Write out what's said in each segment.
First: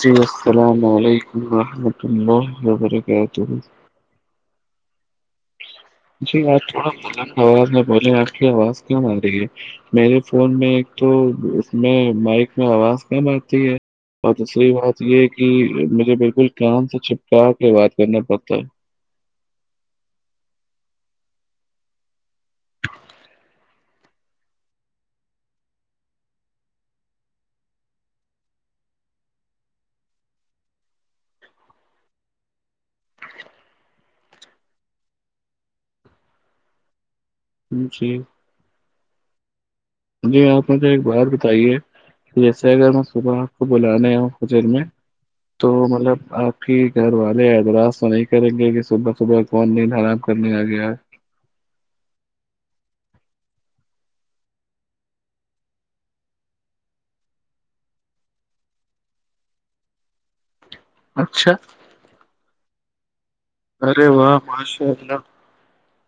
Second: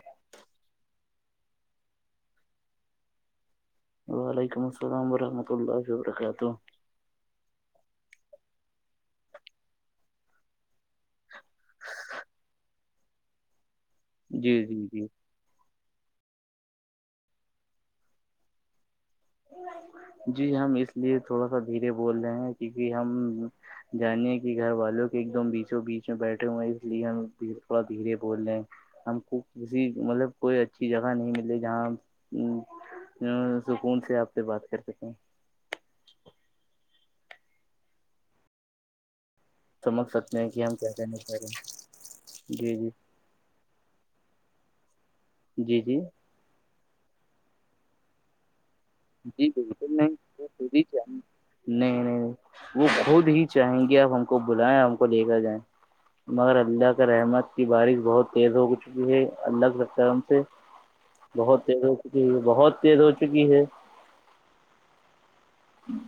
جی السلام علیکم ورحمۃ اللہ وبرکاتہ وعلیکم السلام ورحمۃ اللہ وبرکاتہ تھڑ م آواز میں بولے آپ کی آواز کیوں آ رہی ہے میرے فون میں ایک تو اس میں مائک میں آواز کم آتی ہے اور جی دوسری جی بات جی یہ کہ مجھے بالکل کان سے چھپکا کے بات کرنا پڑتا ہے جی ہم اس لیے تھوڑا سا دھیرے بول رہے ہیں کیونک ہم جانے کہ گھر والوں کے ایک دم بیچوں بیچ میں بیٹھے ہوئے ہیں اس لیے ہم تھوڑا دھیرے بول رہے ہیں ہم کو کسی مطلب کوئی اچھی جگہ نہیں ملے جہاں سکون سے آپ سے بات کر سکتے ہیں جی سمجھ جی سکتے ہیں کہ آپ ہم مجھے کیا ایک کہنا بات چاہ رہے بتائیے ہیں جیسے جی اگر جی صبح آپ کو بلانے ہے ہوٹل میں تو جی جی مطلب آپ کہ گھر والے اعتراض تو نہیں کریں گے کہ صبح صبح جی کون دین بالکل نہیں آرام وہ کرنے آ خود ہی گیا چاہیں نہیں نہیں وہ خود ہی چاہیں گی آپ ہم کو بلائیں ہم کو لے کر جائیں مگر اللہ کا رحمت کی بارش بہت تیز ہو چکی ہے اللہ کے سترم سے [unintelligible] بہت تیز ہو چکی ہے بہت تیز ہو چکی ہے ارے واہ ماشاءلہ ہوں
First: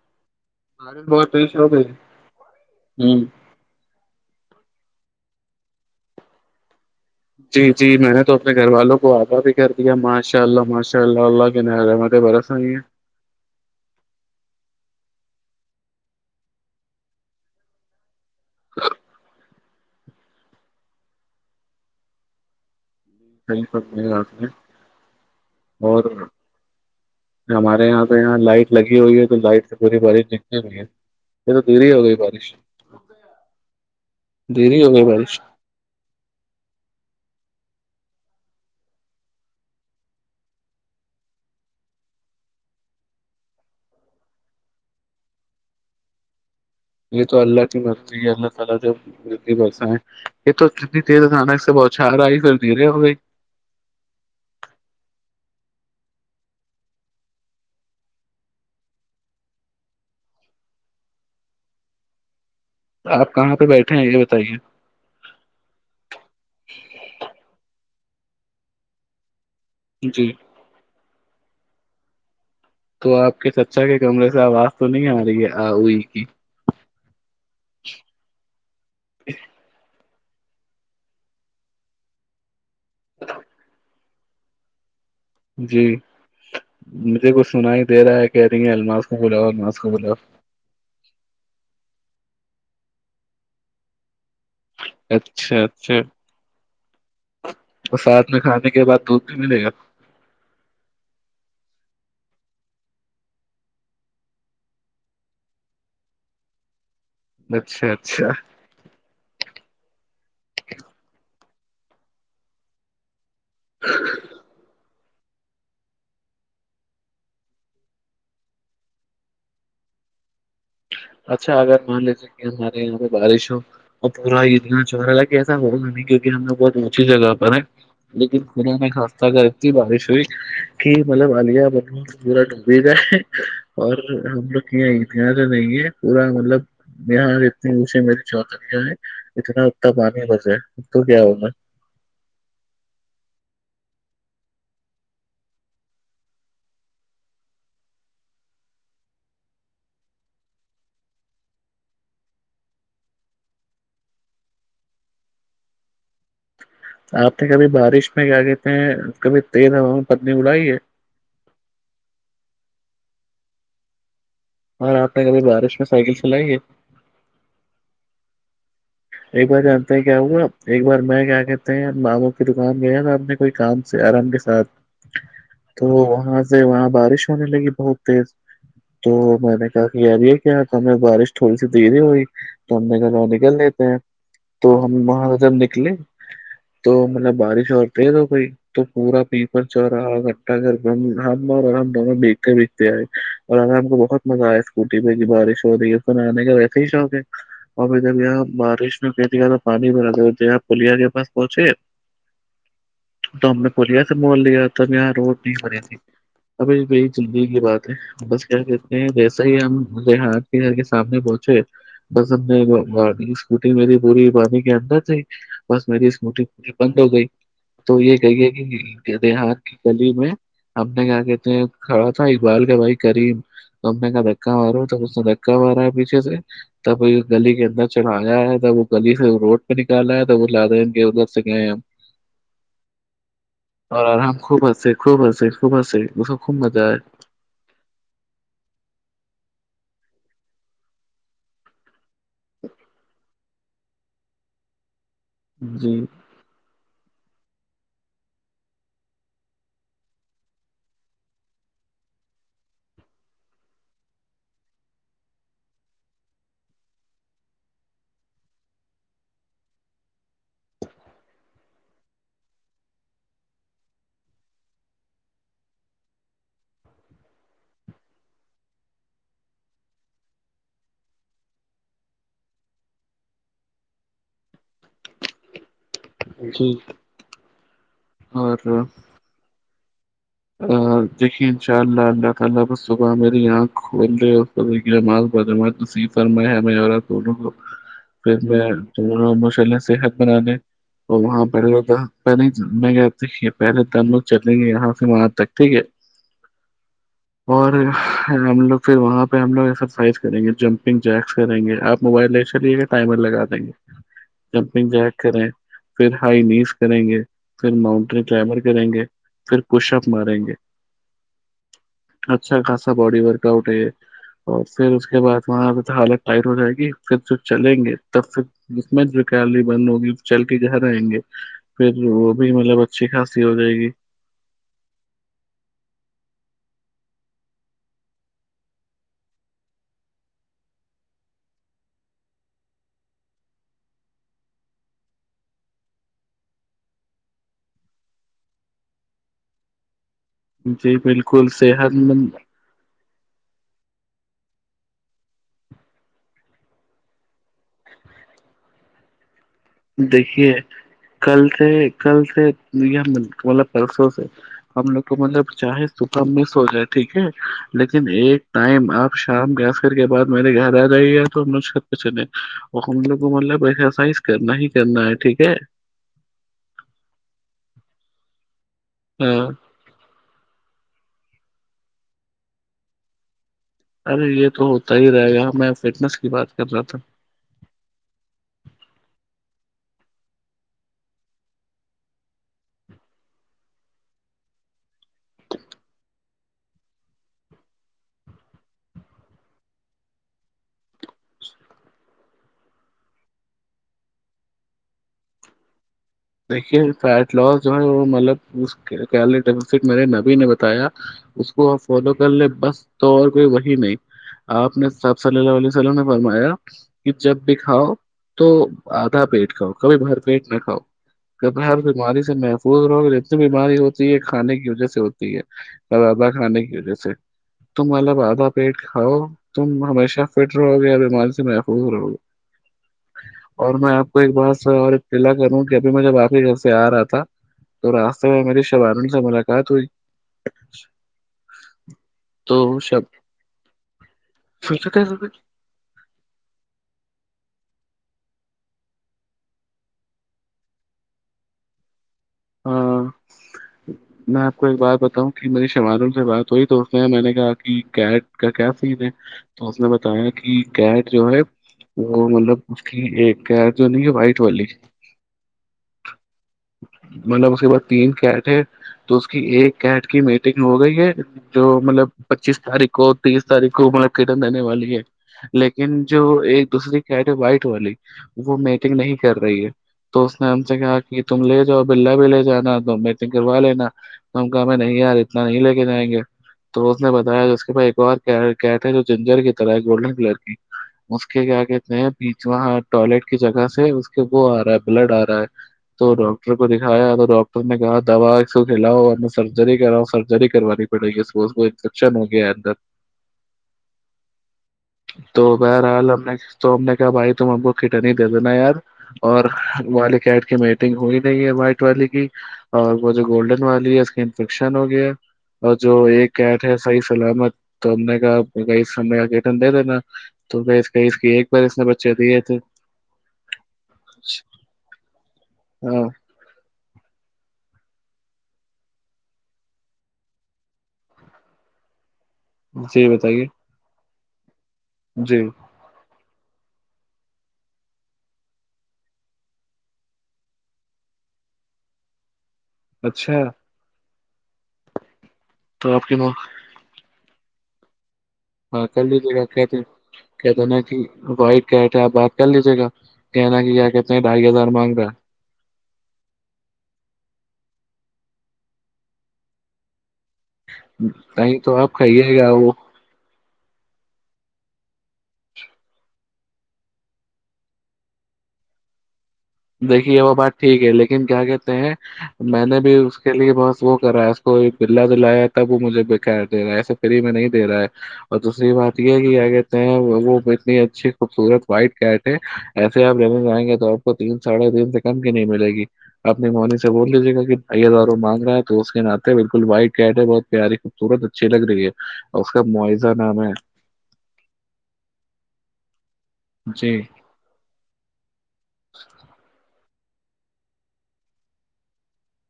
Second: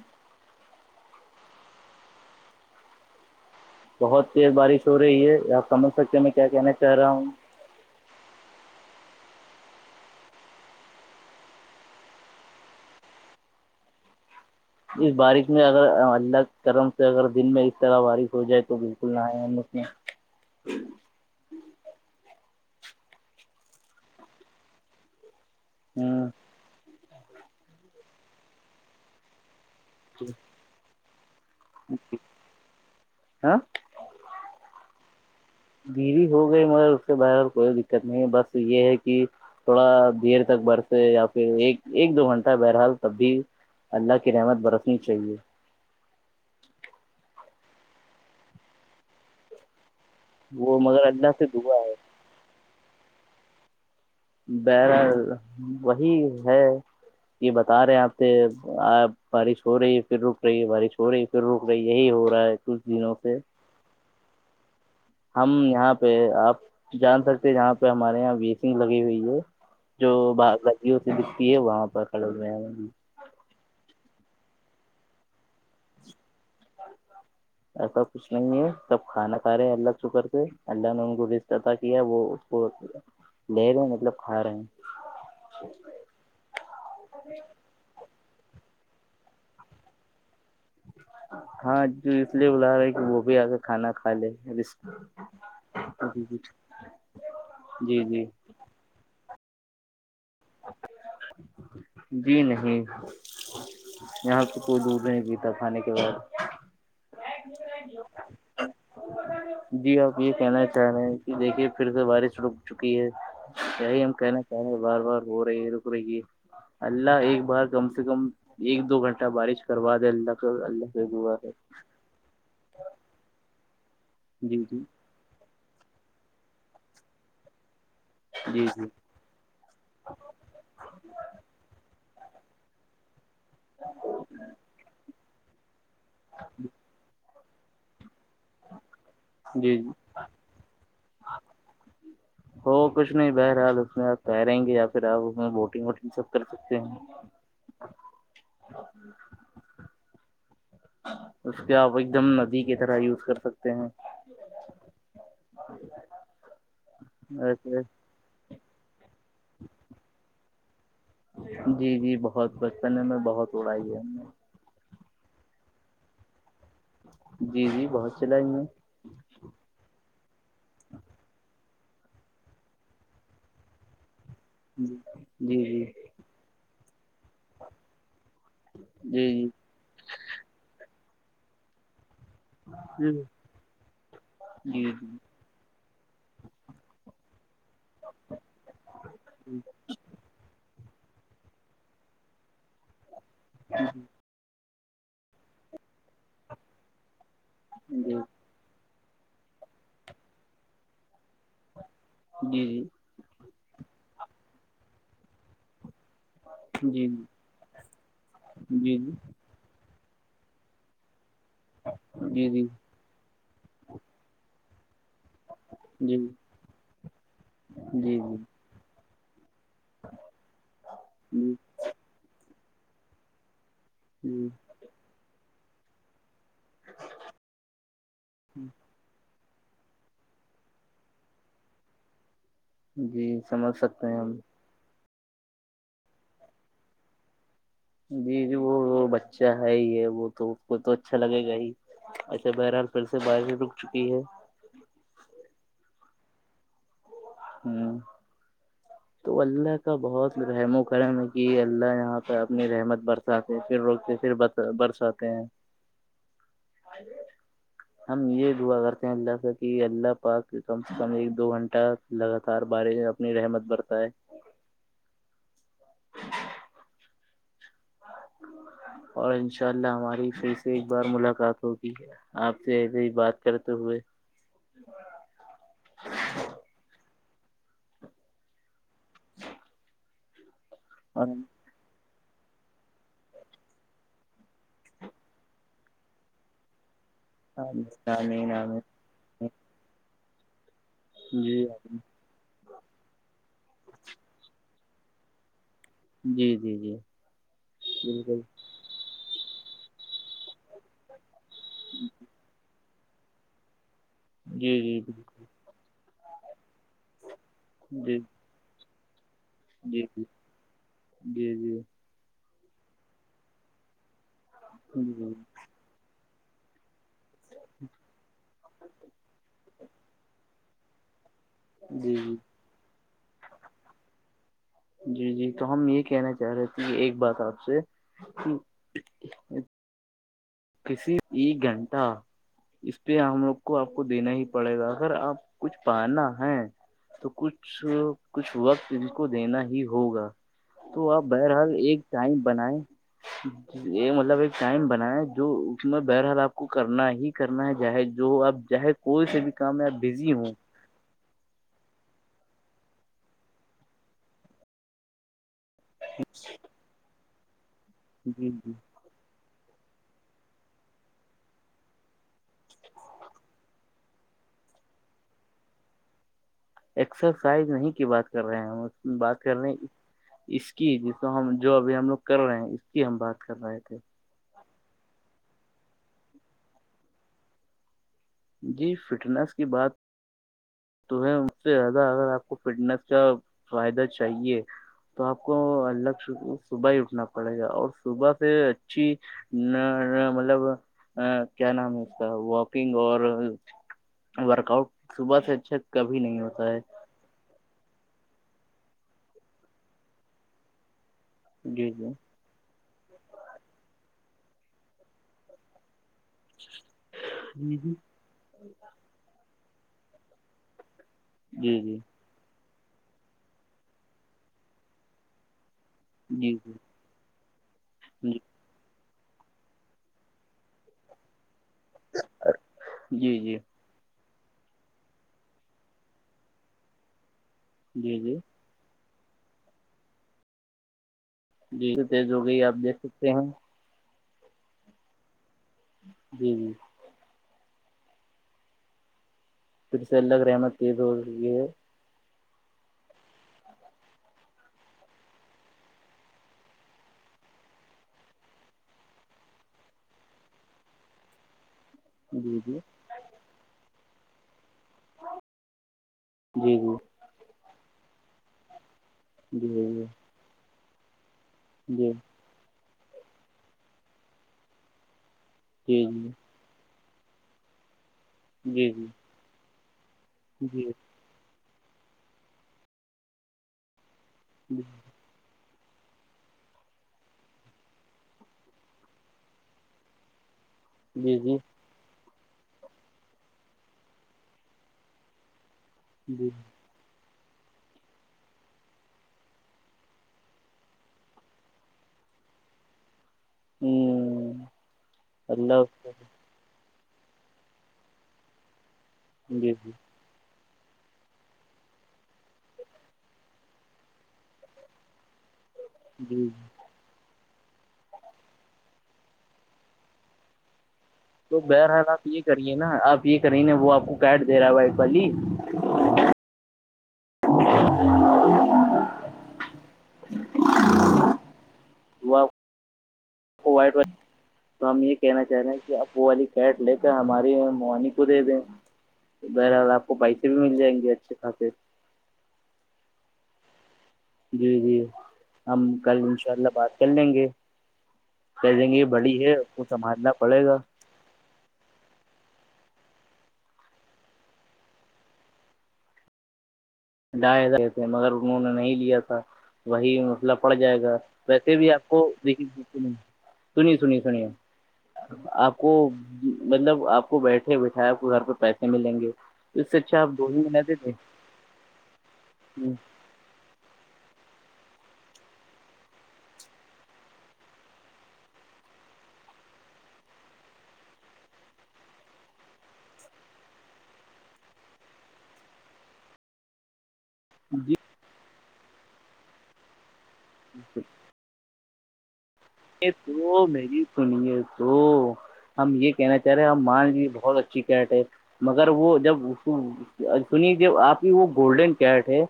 مارے بت تئی شو کہ بہت تیز بارش ہو رہی ہے آپ سمجھ سکتے میں کیا کہنا چاہ رہا ہوں جی جی میں نے تو اپنے گھر والوں کو آگاہ بھی کر دیا ماشاء اللہ ماشاء اللہ اللہ کے نت ا برا س نہیں ہے اس بارش میں اگر اللہ کرم سے اگر دن میں اس طرح بارش ہو جائے تو بالکل نہ آیا ہم مھ یہ صی سب ہیں اور ہ ہمارے یہاں پہ یہاں لائٹ لگی ہوئی ہے تو لائٹ سے بری بار دکتے بھی ہے یہ تو دری ہو گئی بارش ہاں دھیری ہو گئی بارش بیوی ہو گئی مگر اس کے باہر کوئی دقت نہیں ہے بس یہ ہے کہ تھوڑا دیر تک برس یا پھر ایک ایک دو گھنٹہ بہرحال تب بھی اللہ کی رحمت برفنی چاہیے یہ تو اللہ کی مرضی ہے اللہ تع مری بسا ہے یہ تو وہ اتنی مگر تیز اللہ اچانک سے دعا بہتچ چار آئی پھر دھیرے ہو گئی بر وہی ہے یہ بتا رہے ہیں آپ سے آ بارش ہو رہی ہے پھر رک رہی ہے بارش ہو رہی رک رہ یہی ہو رہا ہے کچھ دنوں آپ سے کہاں پہ بیٹھے ہیں یہ بتائیے ہم یہاں پہ آپ جان سکتے جہاں پہ ہمارے یہاں ویسنگ لگی ہوئی ہے جو جی گلییوں سے دکھتی ہے وہاں پر کھڑک گیا تو آپ کے چچا کے کمرے سے آواز تو نہیں آ رہی ہے آوئی کی [inaudible] ایسا کچھ نہیں ہے سب کھانا کھا رہے ہیں اللہ شکر سے اللہ نے ان کو رش اطا کیا وہ وہ لے ل مطلب کھا رہے ہیں جی مجھے کچھ سنائی دے رہا ہے کہہ رہی ہیں الماس کو بلا الماس کو بلاؤ ہاں جو اس لیے بلا رہا ہے کہ وہ بھی آ کے کھانا کھا لے اچھا اچھا جی جی اور جی جی سات میں کھانے کے بعد دودھ بھی ملے گا جی نہیں یہاں تو کوئی دودھ نہیں پیتا کھانے کے بعد اچھا اچھا جی آپ یہ کہنا چاہ رہے ہیں کہ دیکھیے پھر سے بارش رک چکی ہے صی ہم کہنا کہ رہ بار بار ہو رہی رک رہی ہے اللہ ایک بار کم سے کم ایک دو گھنٹہ بارش کروا دے اللہ کا اللہ سے دعا ہے اچھا اگر مان لیجیے کہ ہمارے یہاں پ بارشوں اور جی جی پورات چا لگ ایسا ہوگا نہیں کیوںک ہم نے بہت اونچی جگہ پر ہے لیکن جی جی کھنا خاص اگر اتنی بارش ہوئی کہ مطلب آیا ب پورا ڈوبی گیا اور ہم لوگ ات تو نہیں ہے پورا مطلب یہاں اتنی اوشے م ہے اتنا جی جی اتنا پانی بس ہے تو کیا ہوا ہو کچھ نہیں بہرحال اس میں آپ کہہیں گے یا پھر آپ اس میں بوٹنگ ووٹنگ سب کر سکتے ہیں اس کے آپ ایک دم ندی کی طرح یوز کر سکتے ہیں [inaudible] آپ نے کبھی ویسے بارش میں کیا کہتے ہیں کبھی تیز ہوا میں پتنی اڑائی ہے جی جی بہت بچپن میں بہت اڑائی ہے اورگر آپ نے کبھی بارش میں سائیکل چلائی ہے جی جی بہت چلائی ہیں ایک بار جانتے کیا ہوا ایک بار میں کیا کہتے ہیں باموں کی دکان گیا ن آپ نے کوئی کام سے آرام کے ساتھ جی جی تو جی وہاں سے وہاں بارش ہونے لگی بہت تیز تو جی میں نے کہا کہ یار ہے کیا ہمیں بارش تھوڑی سی دری ہوئی تو ہم نے جی گھرو نکل رہ تو جی ہم وہاں سے جب نکلے تو مطلب بارش ہوتے تو کوئی تو پورا جی پیپل چ رہا ہم اور ہم دونوں دیکھ کے بھیچھتےئے اور اگر ہم کو بہت مزہ آیا اس [unintelligible] اسکٹی پہ کی بارش ہوی ن آنے کا وسا ہی شوق ہے ابھی جب یہ بارش ک تو پانی بھر د پلیا کے پس پہنچی جی تو ہم نے پوریا سے مول لیا تھا میںاں روڈ نہیں بری تھی اب جی جی بی جی جلگی کی بات ہے بس کیا جی کہتے ہیںسا ص ہی ہم لیہات کے گھر کے سامنے پہنچے بس ہم جی نے اسکوٹی میری پوری پانی کے اندر تھی بس میری جی اسکوٹی اس بند ہو گئی تو یہ کہیے کہ دیہات کلیم ہے ہم نے کیا کہتے جی ہیں کھڑا تھا اقبال کا بھائی کریم ا کا جی دھکا مارا ہ اس دکا مارا ہے پیچے سے تب گلی کے اندر چلا یا ہے وہ گلی سے روڈ پہ نکال رہا ہے تو وہ لاد ادھر سے گئے ہم جی سمجھ اور سکتے ہیں آر ہم خوب ہنس خوب ہنس خوب ہنس اس کو خوب مزہ آئے جی جی وہ وہ بچہ ہے ہی ہے وہ تو اس کو تو اچھا لگے گا ہی اچھا بہرحال پھر سے بارش رک چکی ہے جی ہوں تو اللہ کا بہت رحم و کرم ہے کہ اللہ یہاں پہ اپنی رحمت برساتے پھر رکتے پھر برساتے ہیں ہم یہ دعا کرتے ہیں اللہ سے کہ اللہ پاک کم سے کم ایک دو گھنٹہ لگاتار بارش میں اپنی رحمت بڑھتا ہے اور انشاء اللہ ہماری پھر سے ایک بار ملاقات ہوگی آپ سے ایسے ہی بات کرتے ہوئے جی اور ا اور دیکھیں ان شاء اللہ اللہ تعالی صبح میرے یہاں کھول رہ بدم فرمائے ہم ع توون کو آمین آمین میں ماشاء اللہ صحت بنانے اور وہاں پڑ جی رہ تھا پہلے میں کہ پہلے د ہم لوگ چلیں گے یہاں سے وہاں تک ٹھیک ہے جی جی جی اور بالکل ہم لوگ پھر وہاں پہ ہم لگ ایکسرسائز کریں گے جمپنگ جیکس کریں گے آپ موبائل لے چلیے گا ٹائمر لگا دیں گے جی جمپنگ جی جیک جی کریں پھر ہائی نیز کریں گے پھر جی جی ماؤنٹین کلائمبر کریں گے پھر پش جی اپ ماریں گے جی اچھا خاصا باڈی ورک آؤٹ ہے یہ اور پھر اس کے بعد وہاں پہ تو حالت ٹائٹ ہو جائے گی پھر تو چلیں گے تب پھر ج میں جوکلی بند ہوگی چل کے گھر آئیں گے پھر جی وہ جی بھی مطلب اچھی خاصی ہو جائے گی جی جی تو ہم یہ کہنا چاہ رہے تھے ایک بات آپ سے کہ کسی ای گھنٹہ اس پہ ہم لوگ کو آپ کو دینا ہی پڑے گا اگر آپ کچھ پانا ہے تو کچھ کچھ وقت ان کو دینا ہی ہوگا جی تو آپ بالکل بہرحال صحت ایک ٹائم مند بنائے مطلب ایک ٹائم بنائےیں جو اس میں بہرحال آپ کو کرنا ہی کرنا ہے جاہے جو آپ جاہے کوئی سے بھی کامیاب دیکھیے کل سے کل سے مطلب پرسوں سے ہم لوگ کو مطلب چاہے صپح مس ہو جائے ٹھیک ہے لیکن ایک جی جی ٹائم آپ شام گس کر کے بعد میرے گھر آ جائیے گا تو ہمو چل اور ہم لوگ کو مطلب ایکسرسائز کرنا ہی کرنا ہے ٹھیک ہے ایکسرسائز نہیں کی بات کر رہے ہیں بات ہاں کرنے اس کی جیس ہم جو ابھی ہم لوگ کر رہے ہیں اس کی ہم بات کر رہے تھے ارے یہ تو ہوتا ہی رہے گا میں فٹنس کی بات کر رہا تھا جی فٹنس کی بات تو اس سے زیادہ اگر آپ کو فٹنس کا فائدہ چاہیے تو آپ کو الگ سے صبح ہی اٹھنا پڑے گا اور صبح سے اچھی نہ مطلب کیا نام ہے اس کا واکنگ اور ورک آؤٹ صبح سے اچھا کبھی نہیں ہوتا ہے دیکھیے فیٹ لاس جو ہے وہ مطلب اس ڈٹ مے نبی نے بتایا اس کو جی جی فالو کر لیں بس تو اور کوئی وہی نہیں آپ نے سب صلی اللہ علیہ وسلم نے فرمایا کہ جب بھی جی کھاؤ تو آدھا پیٹ کھؤ کبھی باہر پیٹ نہ کاؤ جب ہر جی جی بیماری سے محفوظ رہو گ اتنی بیماری ہوتی ہے کھانے کی وجہ سے ہوتی ہے رادھا جی کھانے کی وجہ سے تو مطلب جی ردھا پیٹ کھاؤ تم ہمیشہ فٹ رہو گے یا بیماری سے محفوظ رہو گے جی جی اور میں آپ کو ایک بات اور کلا کروں کہ ابھی میں جب آپ ہی گھر سے آ رہا تھا تو جی راستے جی میں میری شوار سے ملاقات ہوئی جی تو تیز ہو تو گئی آپ دیکھ سکتے ہیں سچ ستے ہے س جی جی پھرسلہ کر م تیدے ہاں میں آپ کو ایک بار بتاؤں کہ میری شمارم سے بات ہوئی تو اس نے میں نے کہا کہ کیٹ کا کیا سیز ہے تو اس نے بتایا کہ گٹ جو ہے وہ مطلب جی جی اس کی ایکید جو ن وائٹ والی جی جی مطلب اس کے بعس تین کیٹ ہے تو اس کی ایک جی کیٹ کی میٹنگ ہو گئی ہے جو مطلب جی جی پچیس تاریخ کو تیس تاریخ کو مطلب کرٹن رہنے والی ہے لیکن جی جی جو ایک دوسری کیٹ ہے وائٹ والی وہ جی میٹنگ نہیں کر رہی ہے تو اس نے ہم سے جی کہا کہ تم لے جاؤ بلا بھی لے جانا تو میٹنگ کروا لینا ہم کہ نہیں یار اتنا نہیں لے کے جائیں گے تو اس نے بتایا اس کے پا ایک اور کیٹ ہے جو جنجر کی طرح گولڈن کلر کی م جی کے کیا آ جی کے میں بیچ وہاں ٹوائلٹ کی جگہ سے اس کے وہ آ رہا ہے بلڈ آ رہا ہے تو جی ڈاکٹر کو د کھایا تو ڈاکٹر نے کہا د دو سو کھیلاؤ سرجری کراؤ سرجری کر پڑے گی س کو انفیکشن ہو گیا اندر ہ تو ب اللہ آال ہم نے تو ہم نے کہا بھائی تم ہم کو کٹنی دے دینا یار اور جی جی جی والی کیڈ کی میٹنگ ہوئی وائٹ والی کی اور وہ جو گولڈن والی ہے اس کا انفیکشن ہو گیا اور جو ایک جی کیٹ ہے صحیح سلامت تو ہم نے کہا اس سم آگٹن دے دینا تو ایک تو بار اس نے بہرحال بچے آپ دیے یہ تھے کریے نا آپ یہ کریں نا وہ آپ کو کاٹ دے رہا ہے بائی والی ہاں [unintelligible] وہ جی بتائیے وائٹ و تو ہم یہ جی کہنا چاہ رہے ہیں کہ اب وہ والی کیٹ لے کر ہماری موانی کو دے دیں تو بہرحصال آپ کو پیسے بھی مل جائیں گے اچھے خھصے اچھا جی جی ہم تو آپ کی کل ماں انشاء اللہ بات کر لیں گے کہہ ہاں دیں گے کر یہ لیجے بڑی گا ہے اس کہتے کو سنبھالنا کہتے پڑے گا نا کہ وائٹ کہ تھے آپ بات کر لیجیے گا کہ نا کہ کیا کہتے ہیں ڈھائی ہزار مانگا ہے ڈھائی ہزار تھے مگر انہوں نے نہیں لیا تھا وہی مطلب پڑ جائے گا ہے نہیں تو ویسے بھی آپ کو کھائیے گا وہ سنیے سنی سنیے آپ کو مطلب آپ کو بیٹھے بیٹھائے آپ کو گھر پہ پیسے ملیں گے اس سے دیکھیے اچھا آپ وہ دو ہی بات ٹھیک مہینے ہے دے لیکن کیا کہتے ہیں میں نے دیں بھی اس کے لیے بس وہ کر رہا ہے اس کو بلا دلایا ہے تب وہ مجھے بکیر دے رہا ہے ایسے فری میں نہیں دے رہا ہے اور دوسری بات یہ ہے کہ کیا کہتے ہیں وہ اتنی اچھی خوبصورت وائٹٹ ایسے آپ رگ بائیں گے تو آپ کو تین سڑھے تین سے کم کی نہیں ملے گی اپنی مونی سے بول لیجیے گا کہ ازاروں مانگ رہا ہے تو اس کے ناے بالکل وائٹ کیٹ ہے بہت پیاری خبورت اچھی لگ رہی ہے [unintelligible] یہ ہے تو میری سنیے تو ہم یہ کہنا چاہ رہے ہم جی مان لیجے بہت اچھی کیٹ ہے مگر وہ جب سنیے ج آپ کی وہ گولڈن کیٹ ہے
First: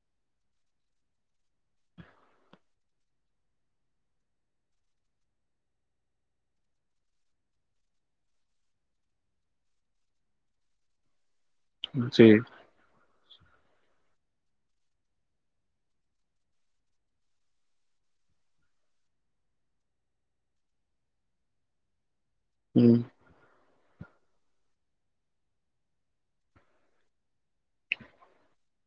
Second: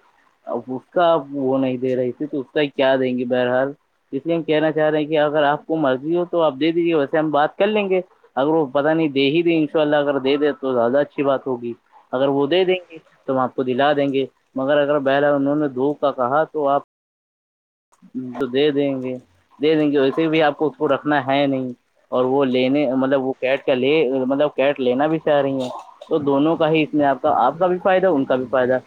ا اس کا آپ وہ نہیں دے رہی تھی تو اس کا کیا دیں گی بہرحال اس لیے ہم کہنا چاہ رہے ہیں کہ کہ اگر آپ کو مرضی ہو توپ دے دیجیے ویسے ہم بات کر لیں گے اگر وہ پتہ نہیں دے ہی د ان شاء اللہ اگر دے دے تو زیادہ اچھی بات ہوگی اگر جی وہ دے دیں گے تو آپ کو دلا دیں گے مگر اگر بیہلا انہوں نے دھو کا کہا تو آپ تو دے دیں گے دے دیں گے ویسے بھی آپ کو اس کو رکھنا ہے نہیں اور وہ لینے ہوں مطلب وہ کیٹ کا لے مطلب کیٹ لینا بھی چاہ رہی ہیں تو دونوں کا ہی ا میں آپ کا آپ کا بھی فائدہ ان کا بھی فائد ہے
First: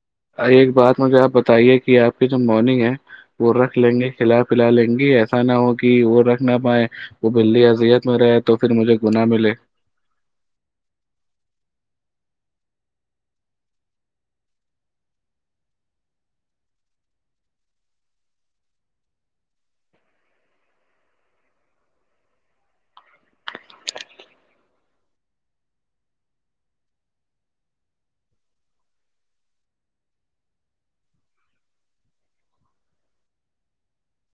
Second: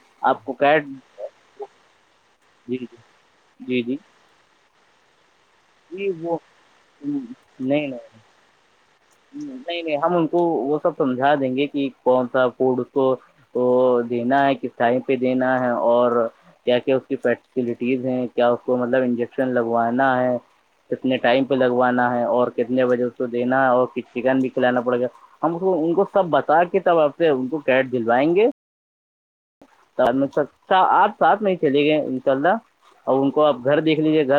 ایک بات مجھے آپ بتائیے کہ آپ کی جو جی موونگ جی ہے وہ رکھ جی لیں جی گے کھلا پلا لیں گے ایسا نہ ہو کہ وہ رکھ نہ پائائے وہ بلی نہیں نہیں ازیت میں رہے تو پھر مجھے گنااہ ملے نہیں ہم ان کو وہ سب سمجھا دیں گے کہ کون سا فوڈ اس کو وہ دینا ہے کس ٹائم پہ دینا ہے اور کیا کیا اس کی فیسلٹیز ہیں کیا اس کو مطلب انجیکشن لگوانا ہے کتنے ٹائم پہ لگوانا ہے اور کتنے بجے اس کو دینا ہے اور چکن بھی کھلانا پڑے گا ہم اس کو ان کو سب بتا کے تب آپ سے ان کو کیٹ جھلوائیں گے س میں ستا آپ ساتھ میں ہی چلے گئے انشاء اللہ ا ان کو آپ گھر دیکھ لیجیے گھر